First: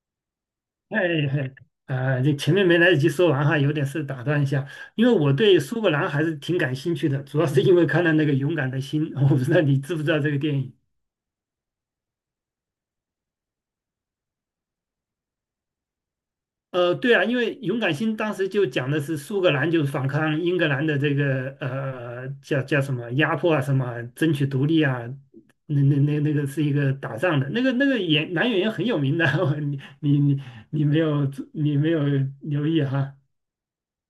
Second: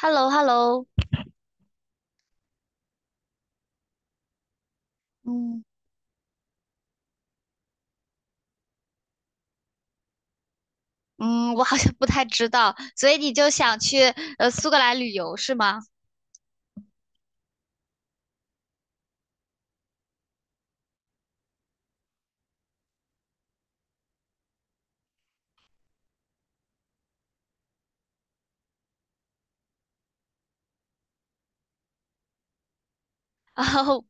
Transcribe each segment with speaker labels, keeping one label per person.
Speaker 1: h e l l o h e l l o
Speaker 2: 哎，哎哎这前面没来得及说完哈，有点事打断一下，因为我对
Speaker 1: 嗯，
Speaker 2: 苏格兰还是挺感兴趣的，主要是因为看了那个《勇敢的心》，我不知道你知不知道这个电影。
Speaker 1: 嗯，我好像不太知道，所以你就想去苏格兰旅游是吗？
Speaker 2: 对啊，因为《勇敢心》当时就讲的是苏格兰就是反抗英格兰的这个叫什么压迫啊，什么争取独立啊，那个是一个打仗的，那个演男演员很有名的，你你你你没有你没有留意哈？
Speaker 1: 然后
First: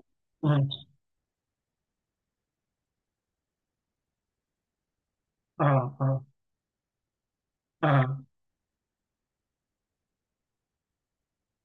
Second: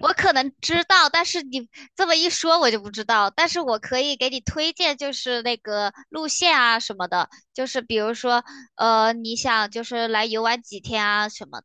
Speaker 1: 我可能知
Speaker 2: 嗯。
Speaker 1: 道，但是你这么一说我就不知道，但是我可以给你推荐，就是那
Speaker 2: 啊
Speaker 1: 个
Speaker 2: 啊
Speaker 1: 路线啊什么的，就是比如
Speaker 2: 啊！
Speaker 1: 说你想就是来游玩几天啊什么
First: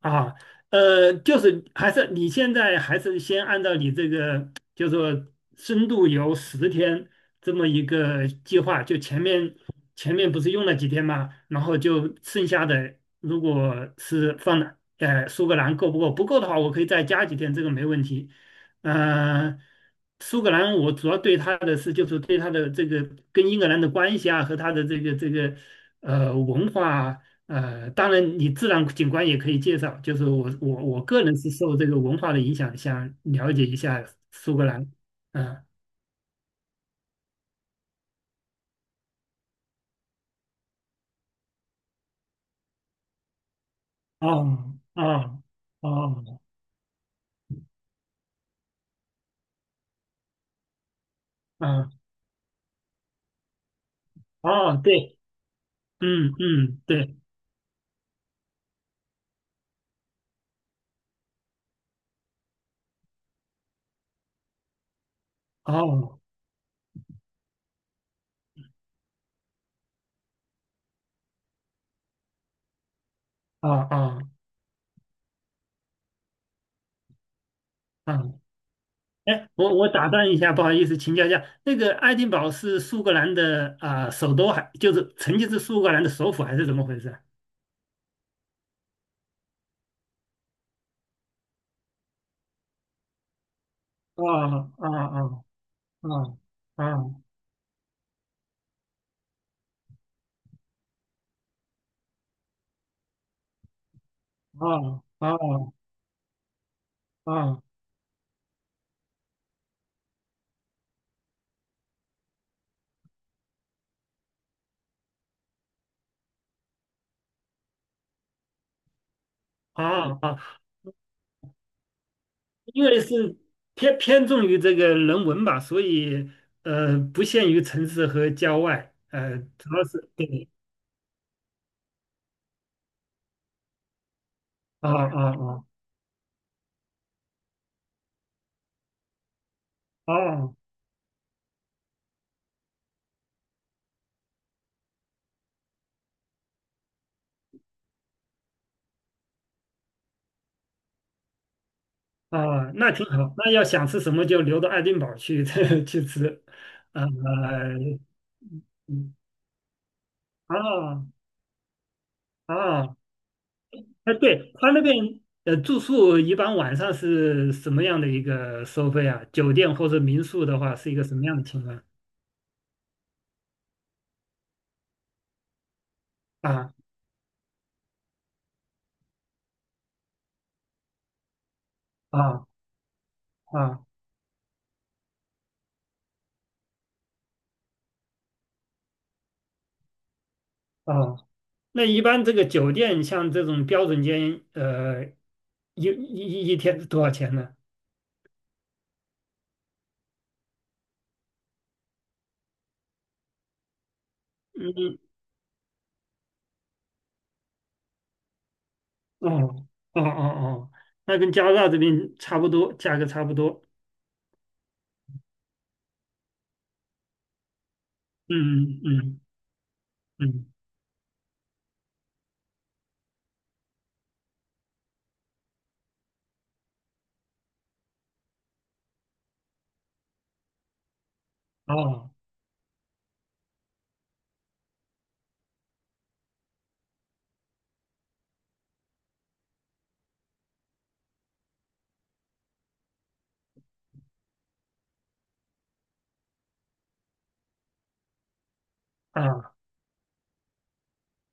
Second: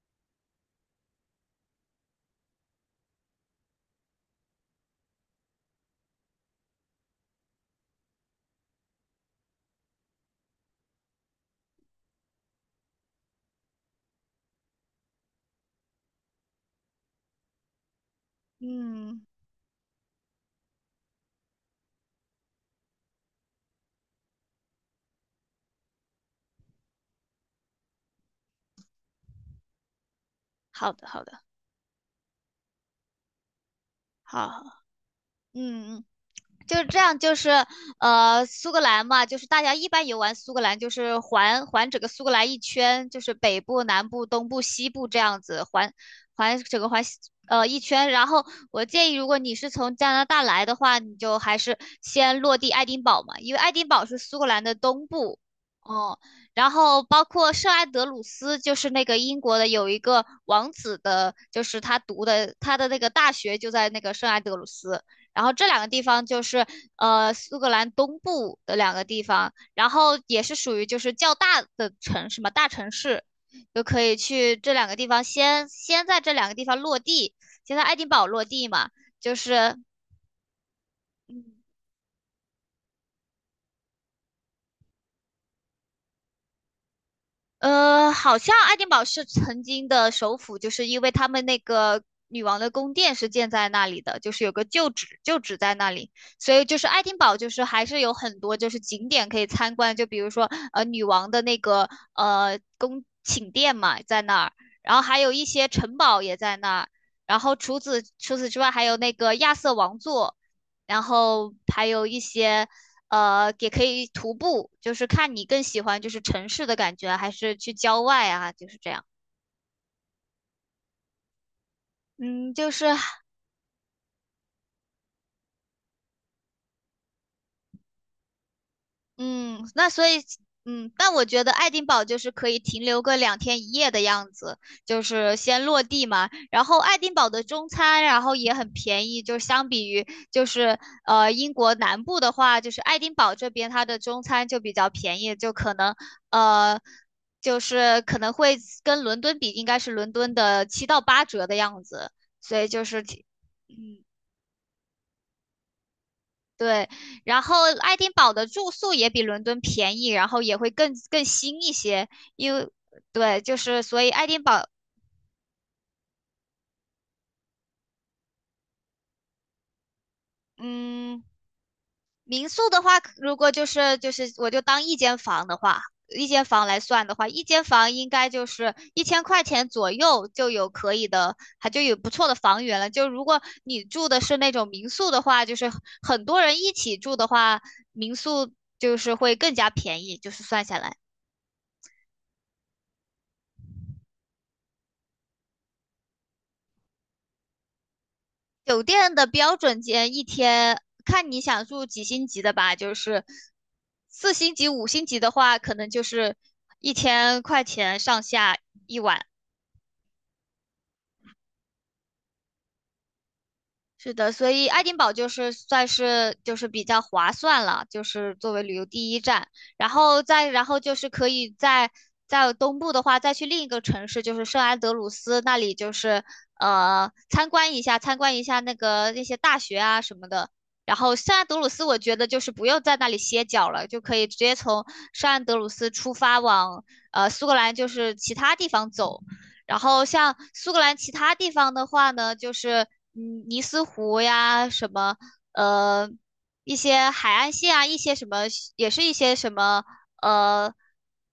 Speaker 2: 啊，就是还是你现在还是先按照你这个，就是说深度游10天这么一个计划，就前面不是用了几天嘛，然后就剩下的如果是放了，苏格兰够不够？不够的话，我可以再加几天，这个没问题。
Speaker 1: 的嗯，
Speaker 2: 呃，苏格兰我主要对它的是，就是对它的这个跟英格兰的关系啊，和它的这个文化啊。当然，你自然景观也可以介绍。就是我我
Speaker 1: 好
Speaker 2: 我
Speaker 1: 的好
Speaker 2: 个人
Speaker 1: 的，
Speaker 2: 是受这个文化的影响，想了解一下
Speaker 1: 好，
Speaker 2: 苏格兰。嗯。
Speaker 1: 嗯嗯。就是这样，就是苏格兰嘛，就是大家一般游玩苏格兰，就是环整个苏格兰一圈，就是北部、南部、东部、
Speaker 2: 哦
Speaker 1: 西部这样
Speaker 2: 哦
Speaker 1: 子环
Speaker 2: 哦。
Speaker 1: 环整个环西一圈。然后我建议，如果你是从加拿大来的话，你就还是
Speaker 2: 嗯。
Speaker 1: 先落地爱丁堡嘛，因为爱丁堡是苏格兰的
Speaker 2: 哦，
Speaker 1: 东
Speaker 2: 对。
Speaker 1: 部。哦、
Speaker 2: 嗯
Speaker 1: 然
Speaker 2: 嗯，
Speaker 1: 后
Speaker 2: 对。
Speaker 1: 包括圣安德鲁斯，就是那个英国的有一个王子的，就是他读的他的那个大学就在那个圣安德鲁斯。然后这两个地
Speaker 2: 哦
Speaker 1: 方就是苏格兰东部的两个地方，然后也是属于就是较大的城市嘛，大城市，就
Speaker 2: 哦
Speaker 1: 可以
Speaker 2: 哦
Speaker 1: 去这两个地方先在这两个地方落地，先在爱丁堡
Speaker 2: 哦。
Speaker 1: 落地嘛，就
Speaker 2: 哎，我
Speaker 1: 是
Speaker 2: 我打断一下，不好意思，请教一下，
Speaker 1: 嗯
Speaker 2: 那个爱丁堡是苏格兰的啊、首都还就是曾经是苏格兰的首府还是怎么回事？
Speaker 1: 好像爱丁堡是曾经的首府，就是因为他们那个女王的宫殿是建在那里的，
Speaker 2: 哦
Speaker 1: 就是有个
Speaker 2: 哦
Speaker 1: 旧址，旧
Speaker 2: 哦
Speaker 1: 址在那里，
Speaker 2: 哦
Speaker 1: 所以就是爱丁
Speaker 2: 哦
Speaker 1: 堡就是还是有很多就是景点可以参观，就比如说女王的那个宫寝殿嘛在那儿，然后
Speaker 2: 哦
Speaker 1: 还
Speaker 2: 哦
Speaker 1: 有一些
Speaker 2: 哦
Speaker 1: 城堡也在那儿，然后
Speaker 2: 哦
Speaker 1: 除此之外还有那个亚瑟王座，然后还有一些。也可以徒步，就是看你更喜欢就是城市的感觉啊还是去郊外啊，就是这样。
Speaker 2: 哦哦哦。
Speaker 1: 嗯，就
Speaker 2: 因
Speaker 1: 是
Speaker 2: 为是偏重于这个人文吧，所以不限于城市和郊外，
Speaker 1: 嗯，
Speaker 2: 主要
Speaker 1: 那所
Speaker 2: 是
Speaker 1: 以，
Speaker 2: 对。
Speaker 1: 嗯，但我觉得爱丁堡就是可以停留个2天一夜的样子，
Speaker 2: 啊
Speaker 1: 就
Speaker 2: 啊
Speaker 1: 是先
Speaker 2: 啊。
Speaker 1: 落地嘛。然后爱丁堡的中餐，然后也很便宜，就相比于就
Speaker 2: 哦
Speaker 1: 是英国南部的话，就是爱丁堡这边它的中餐就比较便宜，就可能呃就是可能会跟伦敦比，应该是伦敦的7到8折的样子，所以
Speaker 2: 哦，
Speaker 1: 就
Speaker 2: 那
Speaker 1: 是
Speaker 2: 挺
Speaker 1: 挺，
Speaker 2: 好。那要想
Speaker 1: 嗯。
Speaker 2: 吃什么就留到爱丁堡去 去吃。
Speaker 1: 对，
Speaker 2: 呃
Speaker 1: 然后爱丁堡的住宿也
Speaker 2: 嗯。
Speaker 1: 比伦敦便宜，然后也会更
Speaker 2: 啊
Speaker 1: 更新一些，因为
Speaker 2: 啊。
Speaker 1: 对，就是所以
Speaker 2: 哎，
Speaker 1: 爱丁
Speaker 2: 对
Speaker 1: 堡，
Speaker 2: 他那边住宿一般晚上是什么样的一个收费啊？酒店或者民宿的话是一个什
Speaker 1: 嗯，
Speaker 2: 么样的情况？
Speaker 1: 民宿的话，如果就是我就当一间房的话，一间房
Speaker 2: 啊
Speaker 1: 来算的话，一间房应该就是一千块钱左右就有可以的，还就有不错的
Speaker 2: 啊
Speaker 1: 房源了。就如果你
Speaker 2: 啊
Speaker 1: 住的是那种民宿的话，就是很多人一起住的话，民宿就是会更加便宜，就是算下来。
Speaker 2: 啊。那一般这个酒店像这种标准间，一天是多少钱呢？
Speaker 1: 酒店的标准间一天，看你想住几星级的吧，就是四星级、五
Speaker 2: 嗯。
Speaker 1: 星级的话，可能就是一千块钱上下一晚。
Speaker 2: 哦哦哦哦，那跟加拿大这边差不多，价格差不多。
Speaker 1: 是的，所以爱丁堡就是算是就是比较划算了，就是作为旅
Speaker 2: 嗯
Speaker 1: 游第一
Speaker 2: 嗯
Speaker 1: 站，然后
Speaker 2: 嗯。
Speaker 1: 再然后就是可以在东部的话，再去另一个城市，就是圣安德鲁斯那里，就是参观一下那个那些大学啊什么的。然后圣安德鲁斯，我
Speaker 2: 哦。
Speaker 1: 觉得就是不用在那里歇脚了，就可以直接从圣安德鲁斯出发往苏格兰，就是其他地方走。然后像苏格兰其他地方的话呢，就是尼斯湖呀，什么呃一些海岸线啊，一些什么也是一些什
Speaker 2: 啊
Speaker 1: 么呃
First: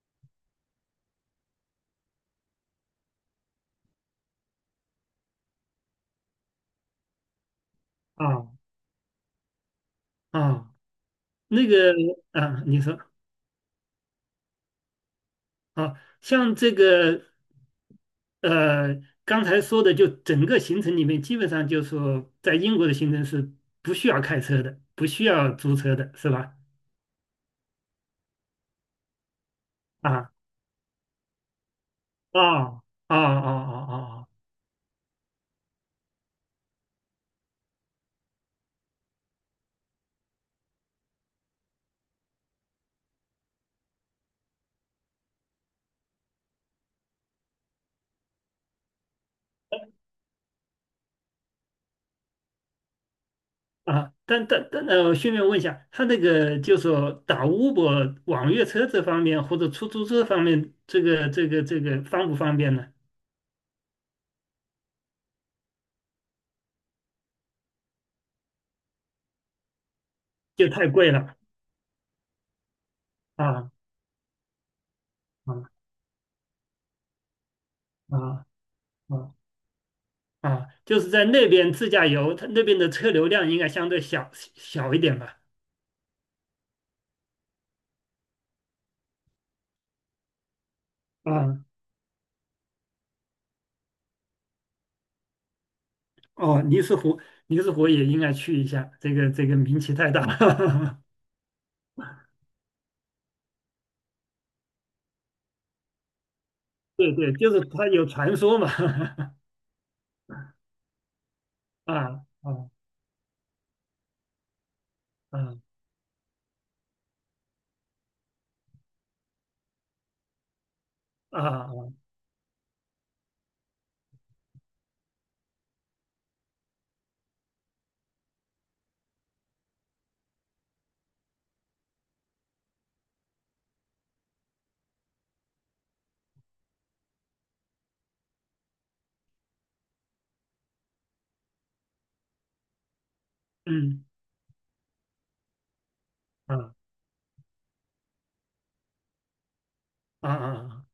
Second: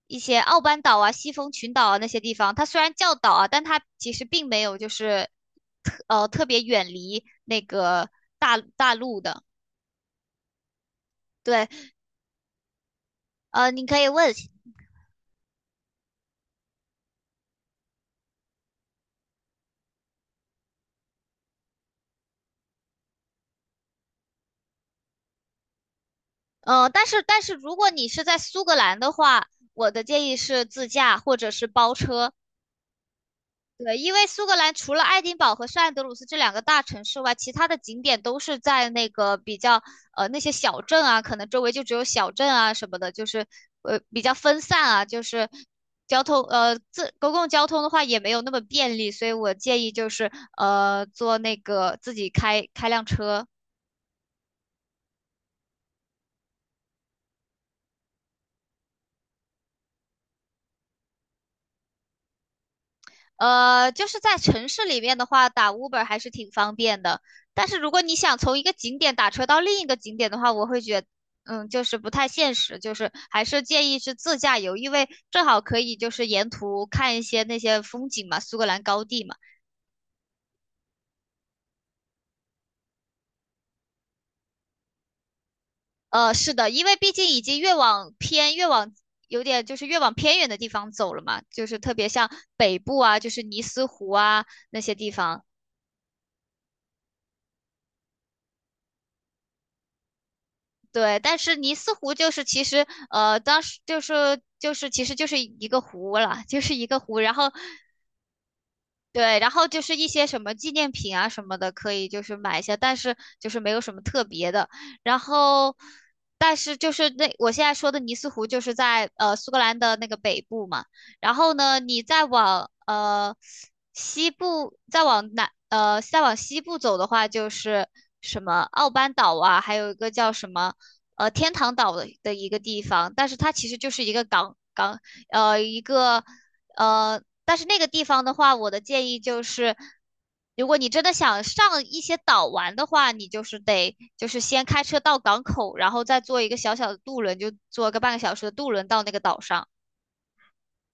Speaker 1: 一些奥班岛啊、西风群岛啊那些地方，它虽然叫岛啊，但它其实并没有就是特别远离那个
Speaker 2: 啊
Speaker 1: 大陆的。
Speaker 2: 啊。那
Speaker 1: 对，
Speaker 2: 个。啊，你说。
Speaker 1: 你可以问，
Speaker 2: 啊，像这个呃，刚才说的，就整个行程里面，基本上就是说，在英国的行程是不需要开车的，不需要租车的，是吧？
Speaker 1: 但是如果你是在苏格兰的话，我的建
Speaker 2: 啊。
Speaker 1: 议是自驾或者是包车，
Speaker 2: 啊啊啊啊
Speaker 1: 对，因为
Speaker 2: 啊
Speaker 1: 苏格兰除了爱丁堡和圣安德鲁斯这两个大城市外，其他的景点都是在那个比较那些小镇啊，可能周围就只有小镇啊什么的，就是比较分散啊，就是交通自公共交通的话也没有那么便利，所以我建议就是坐那个自己开辆车。
Speaker 2: 啊！啊，但顺便问一下，他那个就说打 Uber 网约车这方面或者出租车方面，这个方不方便呢？
Speaker 1: 就是在城市里面的话，打 Uber 还是挺方便的。但是如果你想从一个景点打车到另一个景点的话，我
Speaker 2: 就
Speaker 1: 会
Speaker 2: 太
Speaker 1: 觉得
Speaker 2: 贵了。
Speaker 1: 就是不太现实，就是还是
Speaker 2: 啊
Speaker 1: 建议是自驾游，因为正好可
Speaker 2: 啊
Speaker 1: 以就是沿途看一些那些风景嘛，
Speaker 2: 啊
Speaker 1: 苏格兰高地
Speaker 2: 啊
Speaker 1: 嘛。
Speaker 2: 啊！就是在那边自驾游，他那边的车流量应该相对小一点吧？
Speaker 1: 是的，因为毕竟已经越往偏，越往有点就是越往偏远的地方走了嘛，
Speaker 2: 啊。
Speaker 1: 就是特别像北部啊，就是尼斯湖啊那些地方。
Speaker 2: 哦，尼斯湖也应该去一下，这个名气太大了。
Speaker 1: 对，但是尼斯湖就是其实当时就是其实就是一个湖了，就是一 个
Speaker 2: 对
Speaker 1: 湖，然
Speaker 2: 对，
Speaker 1: 后
Speaker 2: 就是他有传说嘛。
Speaker 1: 对，然后就是一些什么纪念品啊什么的，可
Speaker 2: 啊
Speaker 1: 以就是买一
Speaker 2: 啊
Speaker 1: 下，但是就是没有什么特别的。然
Speaker 2: 啊！
Speaker 1: 后，但是就是那我现在说的尼斯湖，就是在苏格兰的那个北部嘛。然
Speaker 2: 啊
Speaker 1: 后呢，
Speaker 2: 啊。
Speaker 1: 你再往西部，再往再往西部走的话，就是什么奥班岛啊，还有一个叫什么天堂岛的一个地方，但是它其实就是一个港一个。但是那个地方的话，我的建议就是，如果你真的想上一些岛玩的话，你就是得
Speaker 2: 嗯。
Speaker 1: 就是先开车到港口，然后再坐一个
Speaker 2: 啊
Speaker 1: 小小的渡轮，就坐个半个小时的渡轮到那个岛上。
Speaker 2: 啊啊！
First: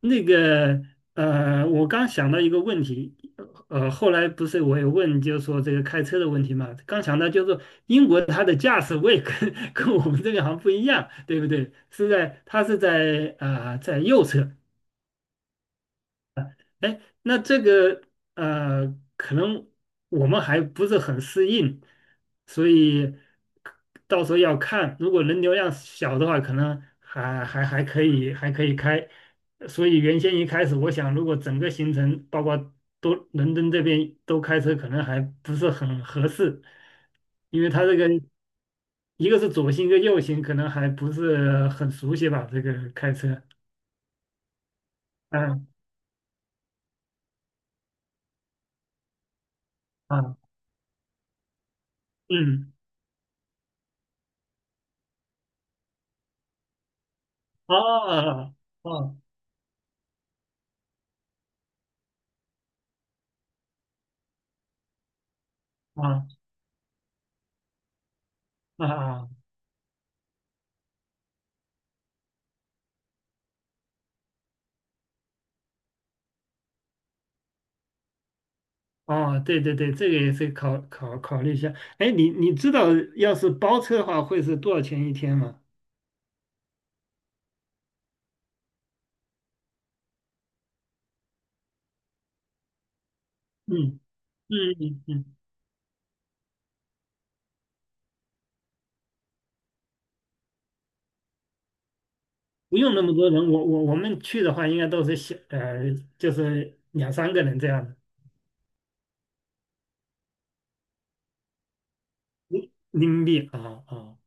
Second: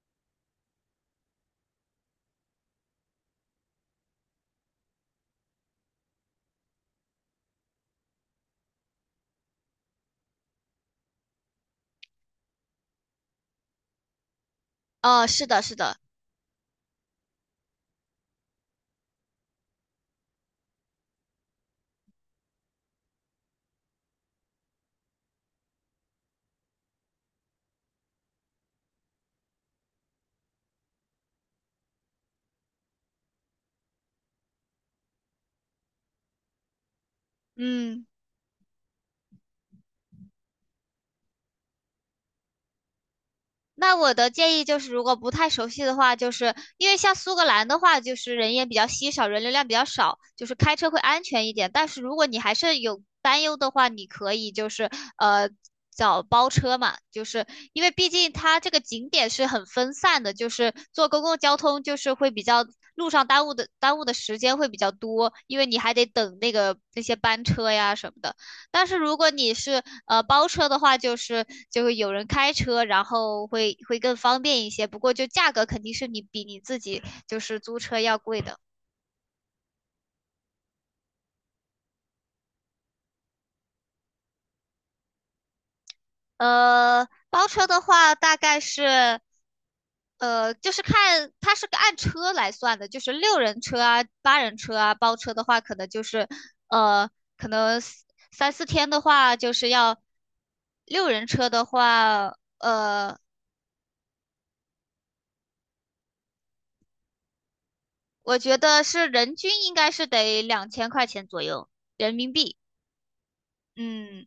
Speaker 2: 那个我刚想到一个问题。后来不是我也问，就是说这个开车的问题嘛，刚想到就是说英国它的驾驶位跟 跟我们这边好像不一样，对不对？是在它是在啊、在右侧。
Speaker 1: 是的，是的，
Speaker 2: 哎，那这个可能我们还不是很适应，所以到时候要看，如果人流量小的话，可能还可以，还可以开。所以原先一开始，我想如果整个行程包括都伦敦这边都开车，可能还不是很合适，因为它这
Speaker 1: 嗯。
Speaker 2: 个一个是左行，一个右行，可能还不是很熟悉吧，这个开车。
Speaker 1: 那我的建议就是，如果不太
Speaker 2: 嗯。
Speaker 1: 熟悉的话，就是因为像苏格兰的话，就是人烟比较稀少，人流量比较少，
Speaker 2: 啊，
Speaker 1: 就是开车会安全一点。但是如果你还
Speaker 2: 嗯。
Speaker 1: 是有担忧的话，你可以就是呃找包车嘛，就是因为毕竟
Speaker 2: 哦
Speaker 1: 它这个景
Speaker 2: 哦。
Speaker 1: 点是很分散的，就是坐公共交通就是会比较路上耽误的时间会比较多，因为你还得
Speaker 2: 啊
Speaker 1: 等那个那些班车呀什么的。但
Speaker 2: 啊
Speaker 1: 是如果
Speaker 2: 啊！
Speaker 1: 你是包车的话，就是就会有人开车，然后会更方便一些。不过就价格肯定是你比你自己就是租车要贵的。
Speaker 2: 哦，对对对，这个也是考虑一下。哎，你知道要是包车的话会是多少钱一天吗？
Speaker 1: 包车的话大概是，就是看它是个按车来算的，就是六人车
Speaker 2: 嗯
Speaker 1: 啊、八人
Speaker 2: 嗯
Speaker 1: 车啊，
Speaker 2: 嗯
Speaker 1: 包
Speaker 2: 嗯，
Speaker 1: 车的话可能就是呃，可能三4天的话就是要六人车的话，
Speaker 2: 不用那么
Speaker 1: 呃，
Speaker 2: 多人，我们去的话应该都是就是两三个人这样的。
Speaker 1: 我觉得是人均应该是得2000块钱左右人民币。
Speaker 2: 民币啊啊。
Speaker 1: 嗯，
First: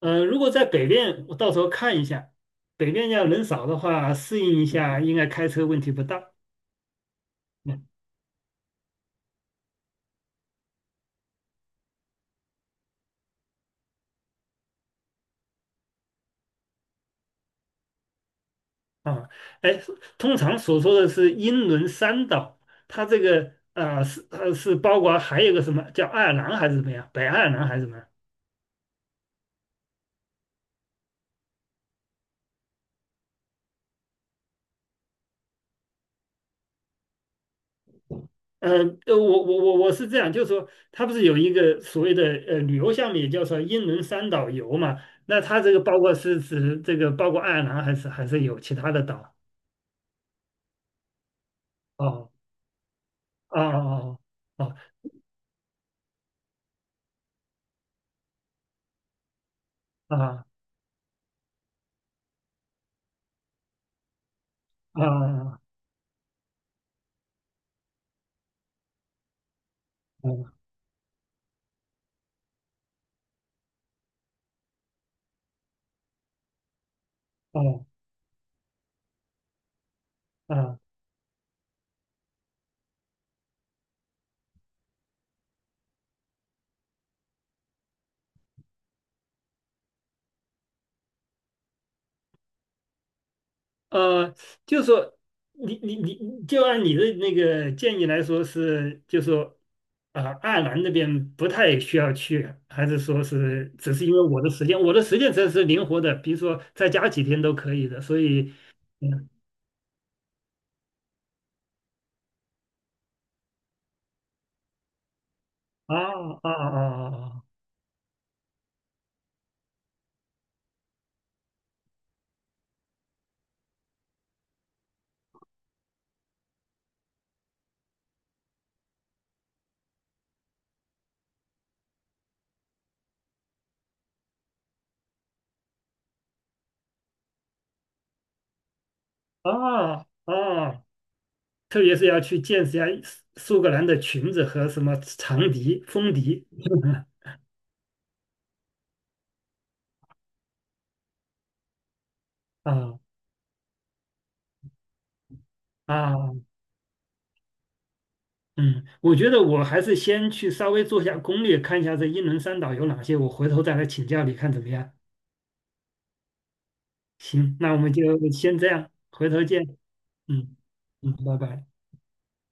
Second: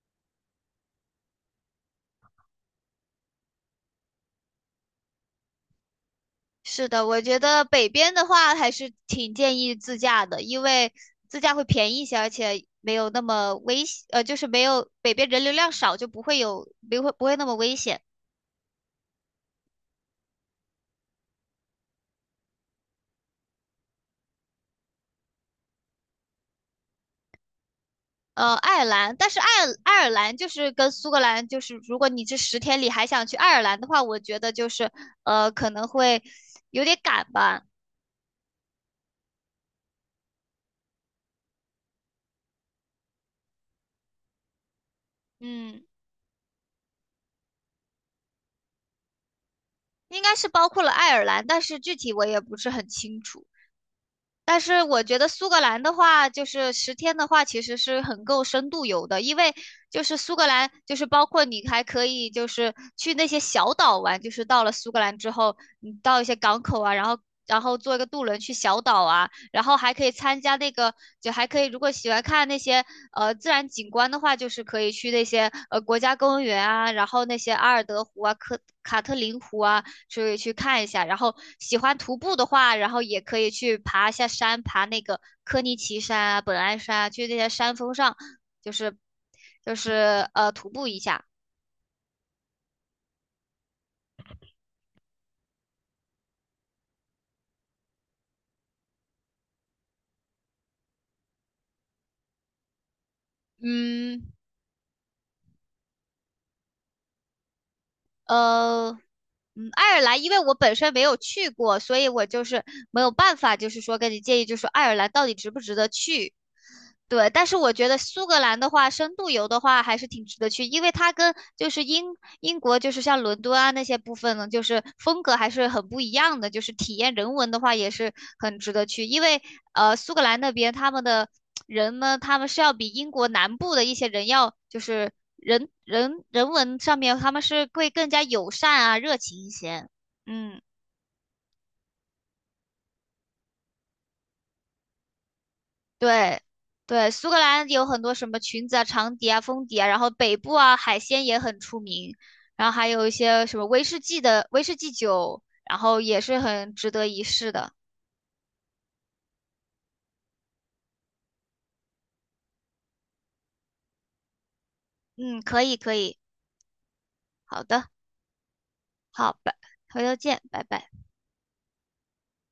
Speaker 2: 如果在北边，我到时候看一下，北边要人少的话适应一下，应该开车问题不大。
Speaker 1: 是的，我觉得
Speaker 2: 嗯。
Speaker 1: 北边的话还是挺建议自驾的，因为自驾会便宜一些，而且没有那么危险，就是没有北边人流量少，就不会有，不会那么危险。
Speaker 2: 啊，哎，通常所说的是英伦三岛，它这个啊是是包括还有一个什么叫爱尔兰还是怎么样，北爱尔兰还是什么？
Speaker 1: 爱尔兰，但是爱尔兰就是跟苏格兰，就是如果你这十天里还想去爱尔兰的话，我觉得就是可能会有点赶吧。
Speaker 2: 呃，我是这样，就是说它不是有一个所谓的旅游项目，也叫做英伦三岛游嘛？那它这个
Speaker 1: 嗯。
Speaker 2: 包括是指这个包括爱尔兰还是有其他的岛？
Speaker 1: 应该是包括了爱尔兰，但是具体我
Speaker 2: 哦
Speaker 1: 也不是很清楚。
Speaker 2: 哦哦
Speaker 1: 但
Speaker 2: 哦
Speaker 1: 是我觉得苏格兰的话，就是十天的话，其实是很够深度游的，因为就
Speaker 2: 哦。
Speaker 1: 是苏
Speaker 2: 啊
Speaker 1: 格兰，就是包括你还可以就是去那些小岛玩，就是到了苏格
Speaker 2: 啊啊
Speaker 1: 兰之后，
Speaker 2: 啊！
Speaker 1: 你到一些港口啊，然后坐一个渡轮去小岛啊，然后还可以
Speaker 2: 哦
Speaker 1: 参加那个，就还可以如果喜欢看那些自然景观的话，就是可以去那些国家公园啊，然后那些阿
Speaker 2: 哦。
Speaker 1: 尔德湖啊、科卡特林湖啊，所以去
Speaker 2: 啊。
Speaker 1: 看一下。然后喜欢徒步的话，然后也可以去爬一下山，爬那个科尼奇山啊、本莱山啊，去那些山峰上，就是徒步一下。
Speaker 2: 呃，就说你，就按你的那个建议来说是，就说啊、爱尔兰那边不太需要去，还是说是只是因为
Speaker 1: 嗯，
Speaker 2: 我的时间，我的时间真是灵活的，比如说再加几天都可以的，所以
Speaker 1: 呃，
Speaker 2: 嗯。
Speaker 1: 嗯，爱尔兰，因为我本身没有去过，所以我就是没有办法，就是说跟你建议，就是说爱尔兰到底值不值得
Speaker 2: 啊
Speaker 1: 去？
Speaker 2: 啊
Speaker 1: 对，但是
Speaker 2: 啊
Speaker 1: 我觉得苏格兰的话，深度游的话还是挺值得去，因为它跟就是英国就是像伦敦啊那些部分呢，就是风格还是很不一样的，就是体验人文的话也是很值得去，因为苏格兰那边他们的。人呢，他们是要比英国南部的一些人要，就是人文上面，他们是会更加友善啊、热情一些。
Speaker 2: 啊啊
Speaker 1: 嗯，
Speaker 2: 啊，特别是要去见识一下苏格兰的裙子和什么长笛、风
Speaker 1: 对
Speaker 2: 笛。
Speaker 1: 对，苏格兰有很多什么裙子啊、长笛啊、风笛啊，然后北部啊海鲜也很出名，然后还有一
Speaker 2: 啊
Speaker 1: 些什么威士忌酒，然后也
Speaker 2: 啊。
Speaker 1: 是很值得一试的。
Speaker 2: 嗯，我觉得我还是先去稍微做一下攻略，看一下这英伦三岛有哪些，我回头再来请教你看怎么样。
Speaker 1: 嗯，可以可以，
Speaker 2: 行，
Speaker 1: 好
Speaker 2: 那我
Speaker 1: 的，
Speaker 2: 们就先这样，回
Speaker 1: 好，
Speaker 2: 头
Speaker 1: 拜，
Speaker 2: 见。
Speaker 1: 回头见，
Speaker 2: 嗯
Speaker 1: 拜拜。
Speaker 2: 嗯，拜拜。